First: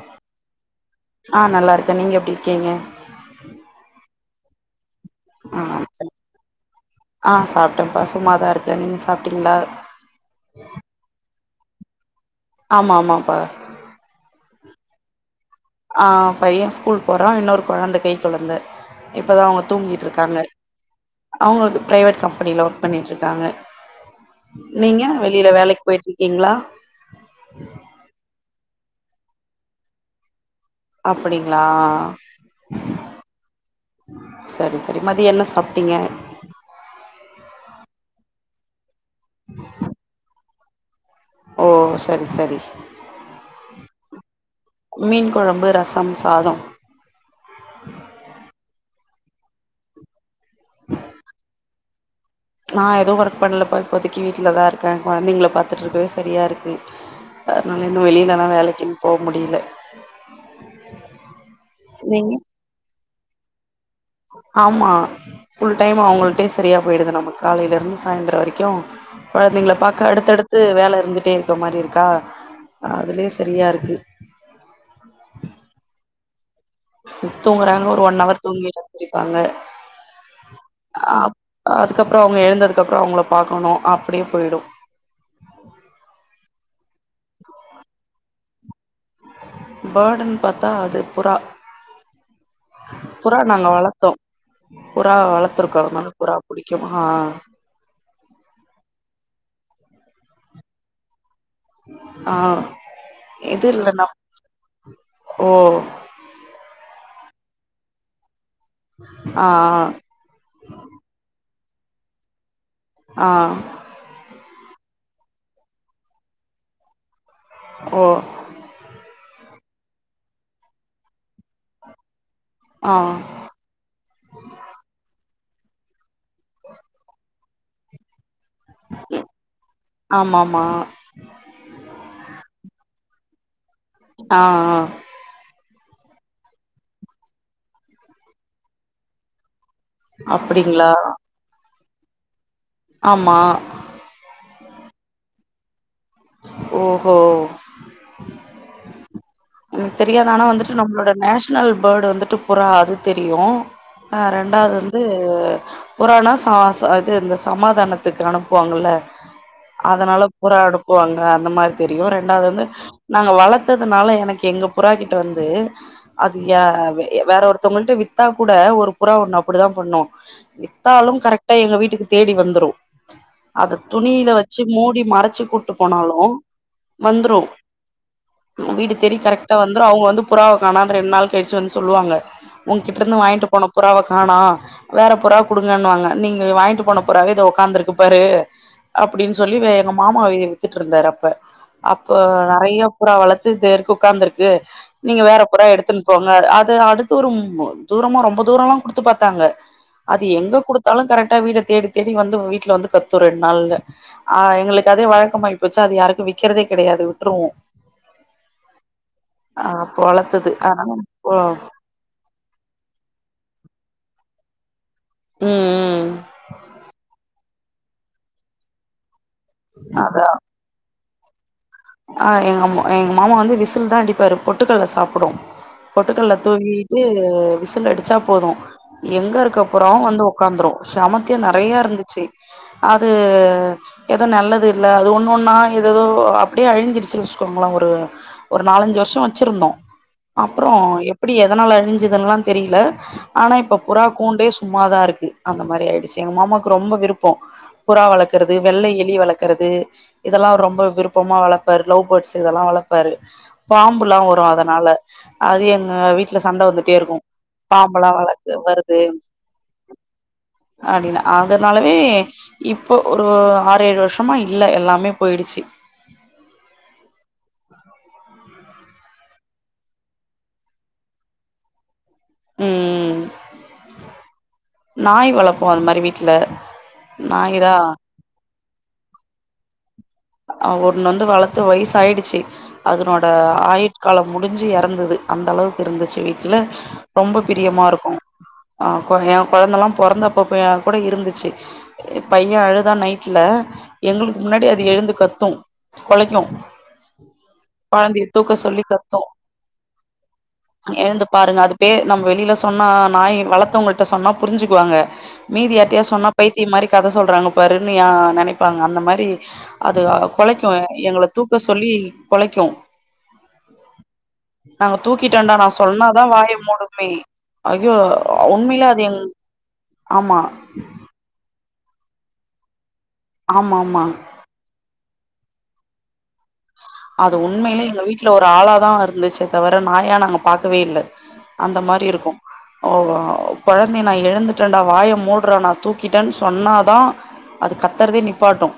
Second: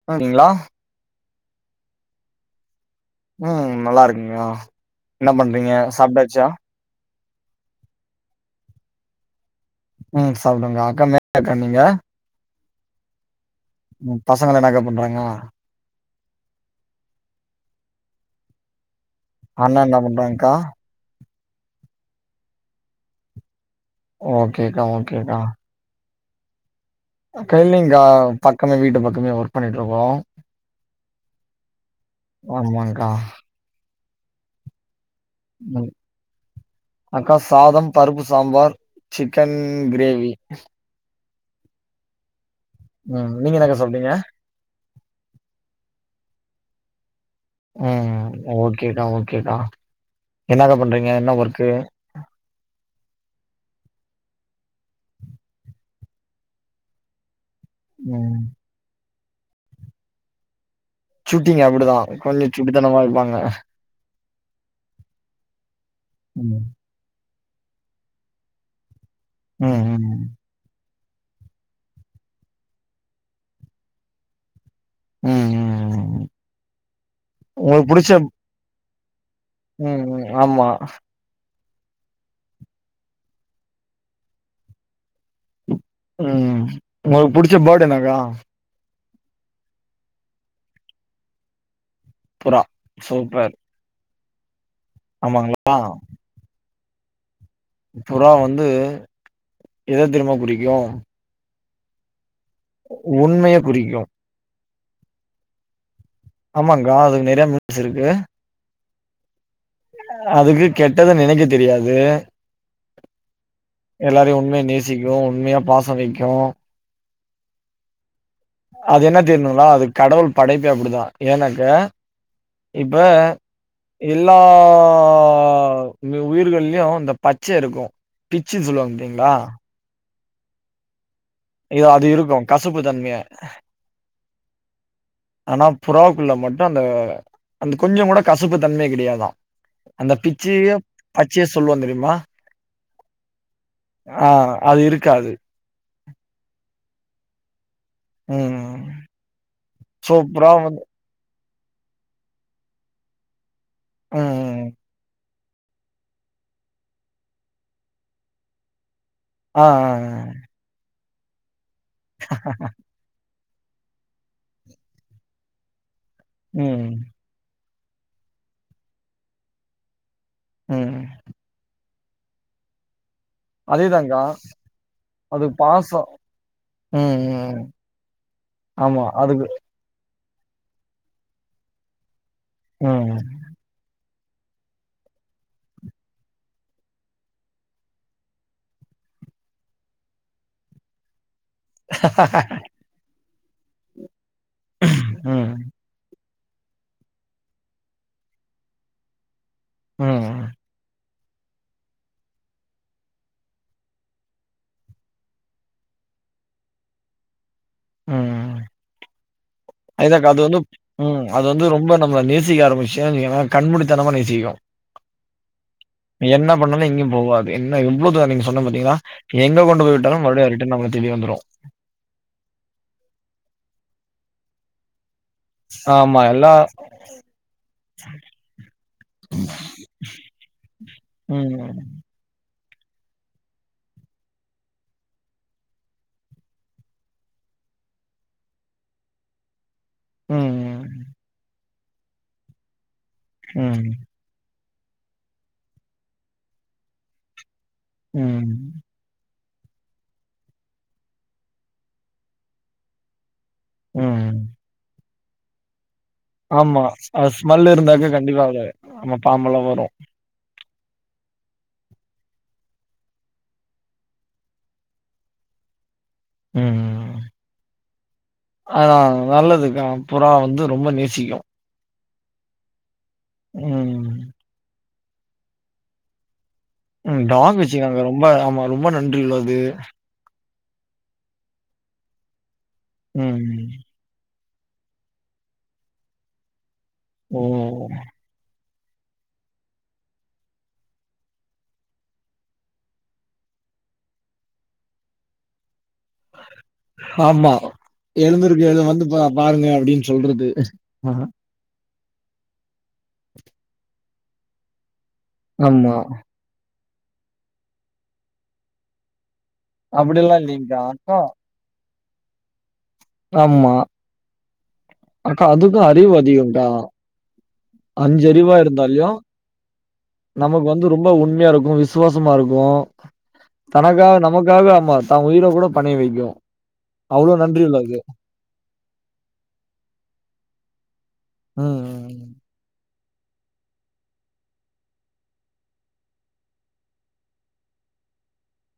நல்லாருக்கீங்களா ஆ நல்லாருக்கே நீங்க எப்டி இருக்கீங்க ம் நல்லா இருக்கீங்களா ஆ ஆ சாப்டேன்ப்பா சும்மாதா இருக்கே நீங்க சாப்டீங்களா ம் சாப்டேங்கா அக்கா மேரேஜா நீங்க ஆமா ஆமாப்பா உ பசங்க என்னக்கா பண்றாங்க ஆ பைய ஸ்கூல் போறா இன்னொரு கொழந்த கைக்கொழந்த இப்பதா அவங்க அண்ணா என்ன தூங்கிட்டு இருக்காங்க பண்றாங்க்கா அவங்களுக்கு பிரைவேட் கம்பெனில ஒர்க் பண்ணிட்டு இருக்காங்க ஓகேக்கா நீங்க ஓகேக்கா வெளியில வேலைக்கு போயிட்டு இருக்கீங்களா ட்ரில்லிங்கா பக்கமே வீட்டு பக்கமே ஒர்க் பண்ணிட்டு இருக்கோ அப்படிங்களா ஆமாங்க்கா சரி சரி மதிய என்ன ச உம் அக்கா சாதம் பருப்பு சாம்பார் சிக்கன் க்ரேவி ஓ சரி சரி ம் நீங்க என்னக்க சாப்டீங்க மீன் கொழம்பு ரசம் சாதம் ம் ஓகேக்கா ஓகேக்கா என்னக்கா பண்றீங்க என்ன ஒர்க்கு நா எதுவு ஒர்க் பண்லப்பா இப்போதைக்கு வீட்ல தா இருக்கே குழந்தைங்களை பாத்துட்டு இருக்கவே சரியா இருக்கு அதனால இன்னு ம் வெளியிலன்னா வேலைக்கின் போ முடியில சுட்டிங்க அப்டிதா கொஞ்ச சுட்டித்தனமா இருப்பாங்க ஆமா ஃபுல் டைம் அவங்கள்ட்டே ம் சரியா போயிடுது நம்ம காலையில இருந்து சாயந்தர வரைக்கு கொழந்தைங்கள ம் பாக்க ம் அடுத்தடுத்து வேல இருந்துட்டே ருக்க மாரி இருக்கா அதுலே சரியா இருக்கு ம் ம் ம் தூங்குறாங்க உங்களுக்கு ஒரு புடிச்ச ஒன் அவர் தூங்கி எந்திரிப்பாங்க ம் ம் ஆமா அ அதுக்கப்புற அவங்க எழுந்ததுக்கப்புற அவங்கள பாக்கணு அப்டியே போய்டு ம் ஒங்களுக்கு புடிச்ச பாட்டு என்னக்கா பேர்டுன்னு பாத்தா அது புறா புறா புறா சூப்பர் நாங்க வளத்தோ புறா ஆமாங்களா வளத்துருக்கோ அதனால புறா புடிக்கு ஆ புறா வந்து எவ்ளோ தெரிமா புடிக்கு ஆ உண்மைய எது குறிக்கு இல்னா ஓ ஆமாங்கா அதுக்கு நெறைய மித்ஸ் இருக்கு ஆ ஆ அதுக்கு கெட்டத நெனைக்க தெரியாது ஆ எல்லாரையும் உண்மைய நேசிக்கு உண்மையா பாசோ வெக்கு ஓ அது என்ன தெர்னுங்கலா அது கடவுள் படைப்பே அப்படிதா ஏன்னாக்க இப்ப ஆ எல்லா உயிர்கள்லையு இந்த பச்ச இருக்கு பிச்சி சொல்லுவாங்க பாத்திங்களா ஆமாம்மா இது அது இருக்கு கசப்பு தன்மைய ஆ ஆ ஆனா புறாவுக்குள்ள மட்டும் அந்த அந்த கொஞ்சோ கூட கசப்பு தன்மையே கெடையாதா அந்த பிச்சியு அப்டிங்களா பச்சயு சொல்லுவோ தெரிமா ஆமா ஆ அது இருக்காது ஓஹோ ம் ம் எனக்கு சோ தெரியாது ஆனா புறா வந்துட்டு வந்து நம்மளோட நேஷ்னல் பேர்டு வந்துட்டு புறா அது தெரியு ஆ ம் ரெண்டாவது வந்து புறானா ச ச இது இந்த சமாதானத்துக்கு அனுப்புவாங்கல்ல ஆ ஆ ஆ அதனால புறா அனுப்புவாங்க அந்த மாரி தெரியு ரெண்டாவது வந்து நாங்க வளத்ததுனால எனக்கு எங்க புறா கிட்ட வந்து அது யா ம் வேற ஒருத்தவங்கள்ட வித்தா கூட ஒரு புறா ஒன்னு அப்டிதா பண்ணோ ம் வித்தாலும் கரெக் விட்டா எங்க வீட்டுக்கு தேடி வந்துரும் அத அதேதாங்கா துணில வச்சு மூடி மறைச்சி அது கூட்டு பாசோ போனாலு ம் வந்துரு ம் வீடு ஆமா தேடி அதுக்கு கரெக்டா வ வந்ரோ அவுங்க வந்து புறாவ காணோ ரெண்டு நாள் கழிச்சி வந்து சொல்லுவாங்க உங்க கிட்ட ம் இருந்து வாங்கிட்டு போன புறாவ காணு வேற புறாவ குடுங்கன்னுவாங்க நீங்க வாங்கிட்டு போன புறாவே இதோ ஒட்காந்திருக்கு பாரு அப்டின்னு சொல்லி இத எங்க மாமா வித்துட்டு இருந்தாரு அப்பே அப்போ நறைய புறா வளத்து தோ இருக்கு ஒட்காந்துருக்கு நீங்க வேற ம் புறா எடுத்துன் போங் அது அடுத்து ஒரு ம் தூரமா ரொம்ப தூரல்லா குடுத்து பாத்தாங்க அது ம் எங்க குடுத் டாலு கரெக்டா வீட தேடி தேடி வந்து வீட்டுல வந்து கத்து ரெண்டு நாள்ல ஆ எங்களுக்கு அதே வழக்கமாயி போச்சா அது யாருக்கு விக்கிறதே கெடையாது விட்டுருவோ ம் ஆ எங்க அது பொளத்தது வந்து அதனால ம் போ அது வந்து ரொம்ப நம்மள நேசிக்க ஆரம்பிச் சா கண் முடித்தனமா நேசிக்கு என்ன பண்ணாலு எங்கயு போவாது என்ன எவ்ளோ தூரோ நீங்க சொன்ன பாத்திங்ளா எங்க கொண்டு போய் விட்டாலு அதா மறுபடியு ரிட்டன் நம்ம தேடி வந்துரு ஆ எங்க எங்க மாமா வந்து விசில் தா அடிப்பாரு பொட்டுக்கல்ல சாப்புடோ ஆமா பொட்டுக்கல்ல எல்லா தூவிட்டு விசில் அடிச்சா போது எங்க இருக்க புறாவு வந்து ஒக்காந்துரு செமத்தியா ம் நறையா இருந்துச்சி அது ஏதோ நல்லது இல்ல அது ஒன்னு ஒன்னா ஏதே தோ அப்டியே அழிஞ்சிடிச்சின்னு வெச்சுக்கோங்களே ஒரு நாலஞ்சு வருஷோ வச்சிருந்தோ அப்புறோ ம் எப்டி எதனால அழிஞ்சிதுன்லா தெரில ஆனா இப்ப ம் புறா கூண்டே சும்மாதா இருக்கு அந்த மாரி ஆயிடுச்சி எங்க மாமாவுக்கு ரொம்ப விருப்போ புறா ம் வளக்கறது வெள்ள எலி வளக்கறது இதெல்லா ரொம்ப விருப் [unintelligible] வளப்பாரு லவ் பேர்ட்ஸ் இதெல்லா வளப்பாரு பாம்பு எல்லா ம் வரு அதனால அது எங்க வீ வீட்ல சண்ட ஆமா வந்துட்டே இருக்கு அது ஸ்மெல் இருந்தாக்க பாம்பெல்லா கண்டிப்பா வளந்து அது வருது ஆமா பாம்பெல்லா வரு அப்டின்னு அதனாலவே இப்போ ஒரு ஆறு ஏழு வருஷமா இல்ல எல்லாமே போயிடுச்சு ம் ஆனா நல்லதுங்க புறா வந்து ரொம்ப நேசிக்கு ம் ம் நாய் வளப்போ அது மாரி வீட்ல ம் டாக் நாய் தா வெச்சுக்கங்க ரொம்ப ஆமா ரொம்ப நன்றி உள்ளது அ ஒன்னு வந்து வளத்து வயசு ஆயிடுச்சு அதனோட ம் ஆயில் காலோ முடிஞ்சு எறந்தது அந்த அளவுக்கு இருந்துச்சு வீட்ல ஓ ரொம்ப பிரியமா இருக்கு அ ஏ கொழந்தல்லா பொறந்தப்ப ஏ கூட இருந்துச்சு அ பைய அழுதா நைட்ல எங்களுக்கு முன்னாடி அது எழுந்து கத்து கொலைக்கு ஆமா கொழந்தைய தூக்க எழுந்திருக்கு எழு சொல்லி வந்து பா கத்து பாருங்க அப்டின்னு சொல்றது எழுந்து பாருங்க அது பே நம்ம வெளில சொன்னா நாய் வளத்தவங்க கிட்ட சொன்னா புரிஞ்சுக்குவாங்க மீதி ஆமா யார்ட்டனா சொன்னா பைத்திய மாரி கத சொல்றாங்க பாருன்னு நெனைப்பாங்க அந்த மாரி அது அப்டில்லா கொலைக்கு இல்லைங்க்கா அக்கா எங்கள தூக்க சொல்லி கொலைக்கு ஆமா நாங்க அக்கா தூக்கிட்டோன்டா நா அதுக்கு அறிவு சொன்னாதா அதிகோ வாய அக்கா மூடுமே ஐயோ அஞ்சறிவா உண்மையில அது இருந்தாலயு எங் ஆமா நமக்கு வந்து ரொம்ப உண்மையா இருக்கு விசுவாசமா இருக்கு ஆமா ஆமா தனக்காக நமக்காக ஆமா தா உயிர கூட பனைய வைக்கு அவ்ளோ அது நன்றி உண்மையிலே உள்ளது எங்க வீட்ல ஒரு ஆளாதா இருந்துச்சே தவிர நாயா நாங்க பாக்கவே இல்ல அந்த ம் ம் மாரி ம். இருக்கு ஓ கொழந்தை நா எழுந்துட்டேன்டா வாய மூட்றா நா தூக்கிட்டேனு சொன்னாதா அது கத்தறதே நிப்பாட்டு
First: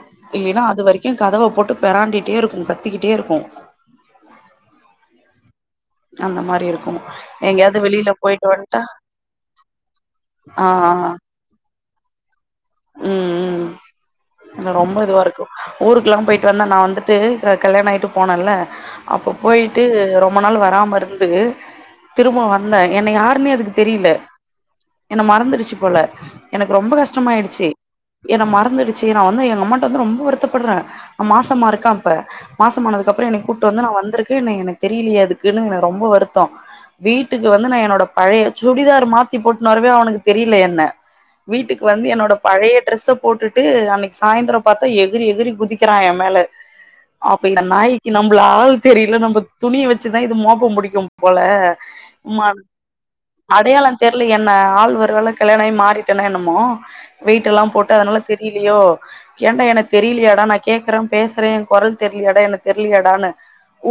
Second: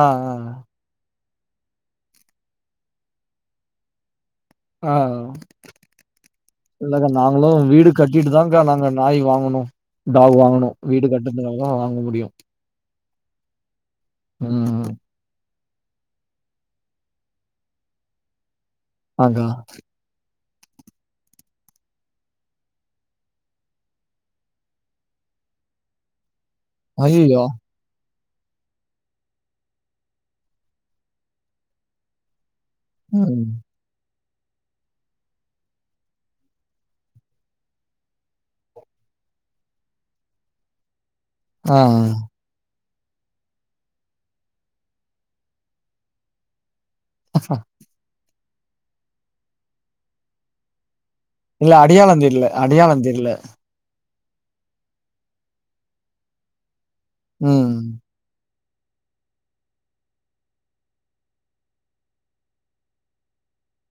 ஆ ஆ இல்லன்னா அது வரைக்கு கதவ போட்டு பெராண்டிட்டே இருக்கு கத்திக்கிட்டே இருக்கு அ அந்த மாரி இருக்கு இல்லக்கா நாங்களு எங்கேயாவது வீடு வெளியில போயிட்டு கட்டிட்டுதாக்கா வந்ட்டா நாங்க நாய் வாங்கனு டாக் ஆ வாங்கணு வீடு ஆ கட்டுனா தா வாங்க முடியு ம் ம் இது ம் ரொம்ப இதுவா இருக்கு ஊருக்கெல்லா போயிட்டு வந்து நா வந்துட்டு கல்யாண ஆயிட்டு போனேன்ல அப்ப அக்கா. போயிட்டு ரொம் ரொம்ப நாள் வராம இருந்து திரும்ப வந்தே என்ன யாருன்னே அதுக்கு தெரில என்ன மறந்துடுச்சு போல எனக்கு ரொம்ப ஐயய்யோ! கஷ்டமாயிடு ச்சு என்ன மறந்துடுச்சு நா வந்து எங்க அம்மாகிட்ட வந்து ரொம்ப வருத்தப்படுறே மாசமா இருக்கே அப்ப மாசமானதுக்கு அப்றோ என்னய ம். கூட்டு வந்து நா வந்திருக்கு என்னய என்னய தெரியிலியே அதுக்குன்னு எனக்கு ரொம்ப வருத்தோ வீட்டுக்கு வந்து நா என்னோட பழைய சுடிதார் மாத்தி போட்டுனுவரவே அவனுக்கு தெரில என்ன ஆ. வீட்டுக்கு வந்து என்னோட பழைய டிரெஸ்ச போட்டுட்டு அன்னிக்கு சாயந்தரோ பாத்தா எகுறி எகுறி குதிக்கிறா ஏ மேல அப்ப இந்த நாய்க்கி நம்மள ஆள் தெரில நம்ப துணிய வெச்சுதா இது மோப்ப புடிக்கு போல இல்ல அடையாளம் ம தெரியல அடையாளம் தெரியல. அடையாள தெரில என்ன ஆள் ஒருவேள கல்யாண ஆயி மாறிட்டனோ என்னமோ வெயிட்டு் எல்லா ம். போட்டு அதனால தெரிலியோ ஏண்டா என்ன தெரிலியாடா நா கேக்குற பேசுற கொறல் தெரிலியாடா என்ன தெரிலியாடான்னு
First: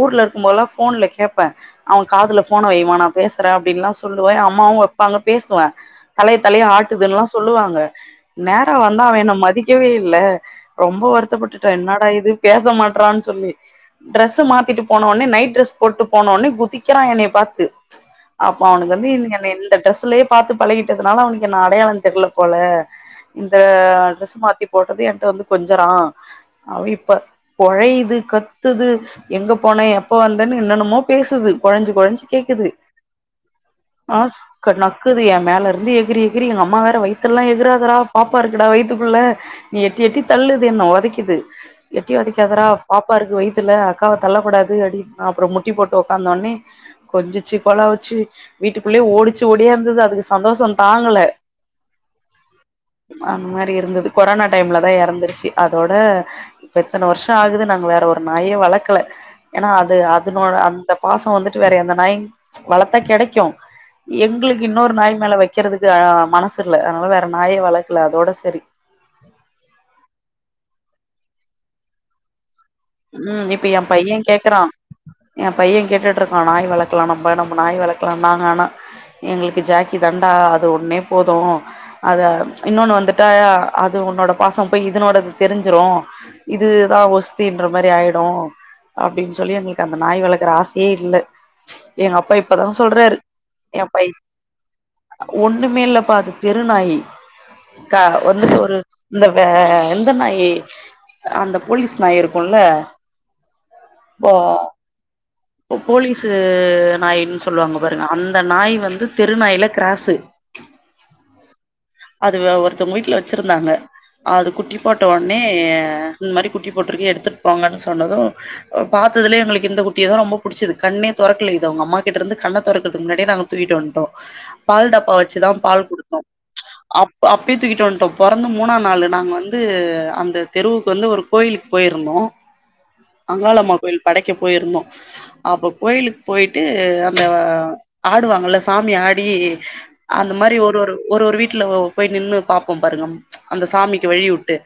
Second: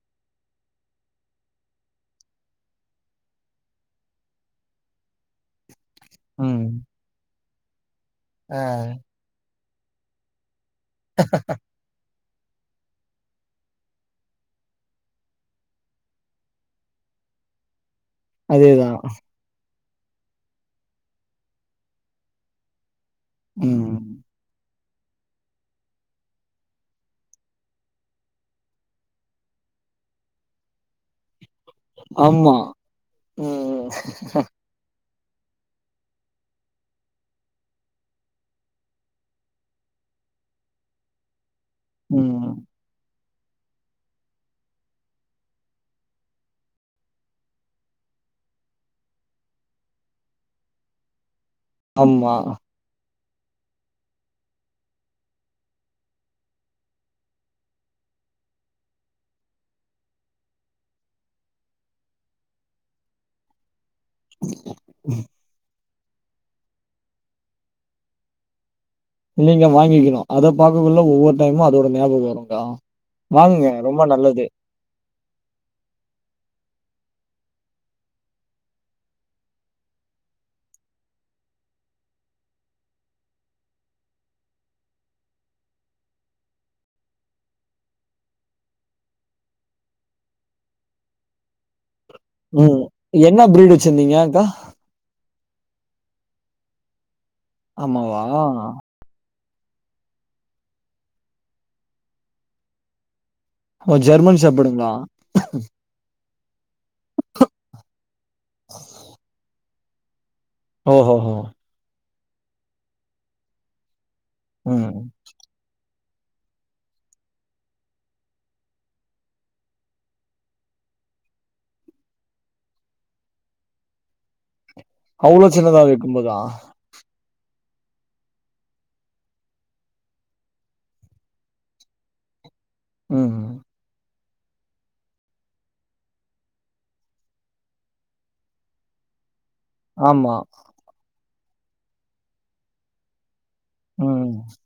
ஊர்ல இருக்குபோதெல்லா ஃபோன்ல கேட்பே அவ காதுல போன வைய்மா நா பேசுறே அப்டின்ல்லா சொல்லுவே அம்மாவு வைப்பாங்க பேசுவே தலைய தலைய ம். ஆட்டுதுன்னுல்லா சொல்லுவாங்க ஆ. நேரா வந்தா அவ என்ன மதிக்கவே இல்ல ரொம்ப வருத்தப்பட்டுட்டே என்னடா இது பேச மாட்டறான்னு சொல்லி டிரெஸ்ச மாத்திட்டு போனோனே நைட் ட்ரெஸ் போட்டு போனோனே குதிக்கிறா என்னய பாத்து அப்ப அவனுக்கு அதேதான். வந்து என்னைய இந்த டிரெஸ்லையே பாத்து பழகிட்டதுனால அவனுக்கு என்ன அடையாள தெரில போல இந்த ம். டிரெஸ் மாத்தி போட்டது என்ட்ட வந்து கொஞ்சரா அவ இப்ப கொழையுது கத்துது எங்க போன எப்ப வந்தேன்னு என்னன்னமோ பேசுது கொழஞ்சு கொழஞ்சு ஆமா. கேக்குது ம். ஆஸ் நக்குது எ மேல இருந்து எகிரி எகிரி எங்க அம்மா வேற வயத்தெல்லா எகுறாதரா பாப்பா இருக்குடா வயித்துக்குள்ள நீ எட்டி எட்டி தள்ளுது என்ன ஒதைக்குது எட்டி ம். ஒதைக்காதரா பாப்பா இருக்கு வய்த்துல அக்காவ தள்ளகூடாது அப்டி ந அப்றோ முட்டி போட்டு உட்காந்தோனே கொஞ்சிச்சு கொலாவுச்சு வீட்டுக்குள்ளயே ஓடுச்சு ஓடியாந்துது அதுக்கு சந்தோஷோ தாங்கல அம்மா அந்த மாரி இருந்தது கொரோனா டைம்ல தா எறந்துருச்சு அதோட இப்ப எத்தன வருஷ ஆகுது நாங்க வேற ஒரு நாயே வளக்கல ஏன்னா அது அதனோட அந்த பாச வந்துட்டு வேற எந்த நாய் வளத்தா கெடைக்கு எங்களுக்கு இன்னொரு நாய் மேல வைக்கிறதுக்கு மனசு இல்ல அதனால வேற நாயே வளக்கல அதோட சரி நீங்க வாங்கிக்கிணு அத பாக்ககுல்ல ஒவ்வொரு டைமு அதோட ஞாபகோ வருக்கா ம் இப்ப எ பைய கேக்கறா எ பைய கேட்டுட்டு இருக்கா நாய் வளக்கலா நம்ப நம்ப நாய் வளக்கலா நாங்க ஆனா எங்களுக்கு ஜாக்கி தாண்டா அது ஒன்னே போது அத இன்னொன்னு வந்துட்டா அது உன்னோட பாசோ போய் இதனோடது தெரிஞ்சிரு இதுதா ஒஸ் தீ ன்ற மாரி ஆயிடு அப்டினு சொல்லி எங்களுக்கு அந்த நாய் வளக்குற ஆசியே இல்ல எங்க அப் அப்பா இப்பதா ம். சொல்றாரு என்ன ப்ரீட் எ பை வச்சிருந்தீங்க அக்கா? ஒண்ணுமே இல்லப்பா அது தெருநாயி கா ஆமாவா? வந்து ஒரு இந்த வே எந்த நாயி அந்த போலீஸ் நாய் இருக்குல்ல ஓ போ ஜெர்மன் ஷெப்படுங்களா போலீஸு நாய்னு சொல்லுவாங்க பாருங்க அந்த நாய் வந்து தெருநாயில க்ராஸு ஓஹோ ஓ அது ஒருத்தவங்க வீட்ல வச்சிருந்தாங்க அது குட்டி ம். போட்ட ஒன்னே இந்த மாதிரி குட்டி போட்டிருக்கு எடுத்துட்டு போங்கன்னு சொன்னதூ ப பாத்ததுலே எங்களுக்கு இந்த குட்டிய தா ரொம்ப புடிச்சது கண்ணே தொறக்கல இது அவுங்க அம்மா கிட்ட இருந்து கண்ண தொறக்குறதுக்கு முன்னாடியே நாங்க தூக்கிட்டு வன்ட்டோ பால் டப்பா அவ்ளோ வச்சுதா சின்னதா பால் குடுத்தோ இருக்கும்போதா? அப் அப்பயே தூக்கிட்டு வன்ட்டோ பொறந்து மூணா நாள் நாங்க வந்து அந்த தெருவுக்கு வந்து ஒரு கோயிலுக்கு போயிரு ட்ருந்தோ ம். அங்காளம்மா கோயில் படைக்க போயிருந்தோ அப்ப கோயிலுக்கு போயிட்டு அந்த ஆடுவாங்கல்ல சாமி ஆடி அந்த ஆமா. மாரி ஒரு ஒரு ஒரு ஒரு வீட்ல போய் நின்னு பாப்போ பாருங்க அந்த சாமிக்கு வழி ம். உட்டு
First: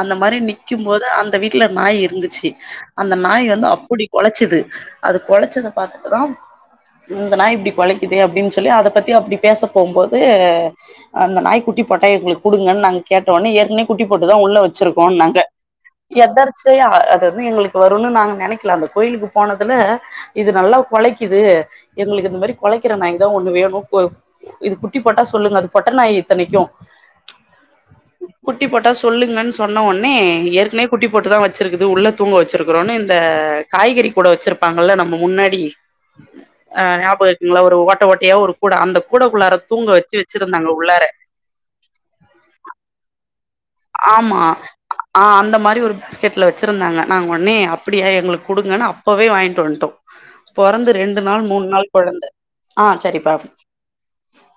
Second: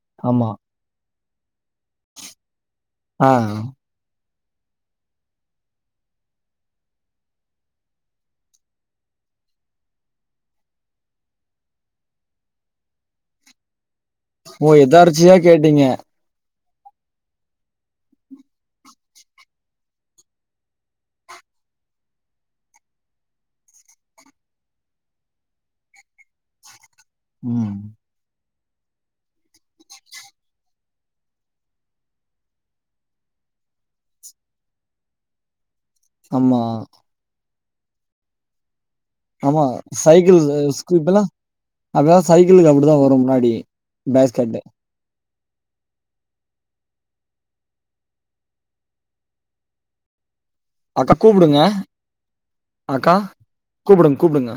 அந்த மாரி ஆமா. நிக்கு போது அந்த வீட்ல நாய் இருந்துச்சு அந்த ஆ. நாய் வந்து அப்டி கொலச்சுது அது கொலச்சத பாத்துட்டுதா இந்த நாய் இப்டி கொலைக்குதே அப்டின்னு சொல்லி அத பத்தி அப்டி பேச போம்போது அந்த நாய் குட்டி போட்டா எங்களுக்கு குடுங்கன்னு நாங்க கேட்டோனே ஏற்கனே குட்டி போட்டுதா உள்ள வச்சிருக்கோனாங்க ட்டீங்க எதர்ச்சயா அது வந்து எங்களுக்கு வருனு நாங்க நெனைக்கல அந்த கோயிலுக்கு போனதுல இது நல்லா கொலைக்குது எங்களுக்கு இந்த மாரி கொலைக்கிற நாய்தா ஒண்ணு வேணு இது குட்டி போட்டா சொல்லுங்க அது பொட்ட நாய் இத்தனைக்கு ம் குட்டி போட்டா சொல்லுங்கன்னு சொன்ன ஒன்னே ஏற்கனே குட்டி போட்டுதா வச்சிருக்குது உள்ள தூங்க வச்சிருக்கறோன்னு இந்த காய்கறி கூட வச்சிருப்பாங்கல்ல நம்ம முன்னாடி ஆமா. ஆ ஞாபகோ இருக்குங்களா ஒரு ஓட்டை ஓட்டையா ஒரு கூட அந்த கூடக்குள்ளார ஆமா. தூங்க வச்சு வச்சிருந்தாங்க உள்ளார அதா சைக்கிளுக்கு அப்டிதா வரு முன்னாடி ஆமா பேஸ்கெட்டு. ஆ அந்த மாரி ஒரு பேஸ்கெட்ல வச்சுருந்தாங்க நாங்க ஒன்னே அப்டியா எங்களுக்கு குடுங்கன்னு அப்பவே வாய்ன்ட்டு வன்டோ பொறந்து அக்கா ரெண்டு நாள் கூப்பிடுங்க. மூண் நாள் கொழந்த ஆ செரிப்பா கூப்புடுங் கூப்புடுங்க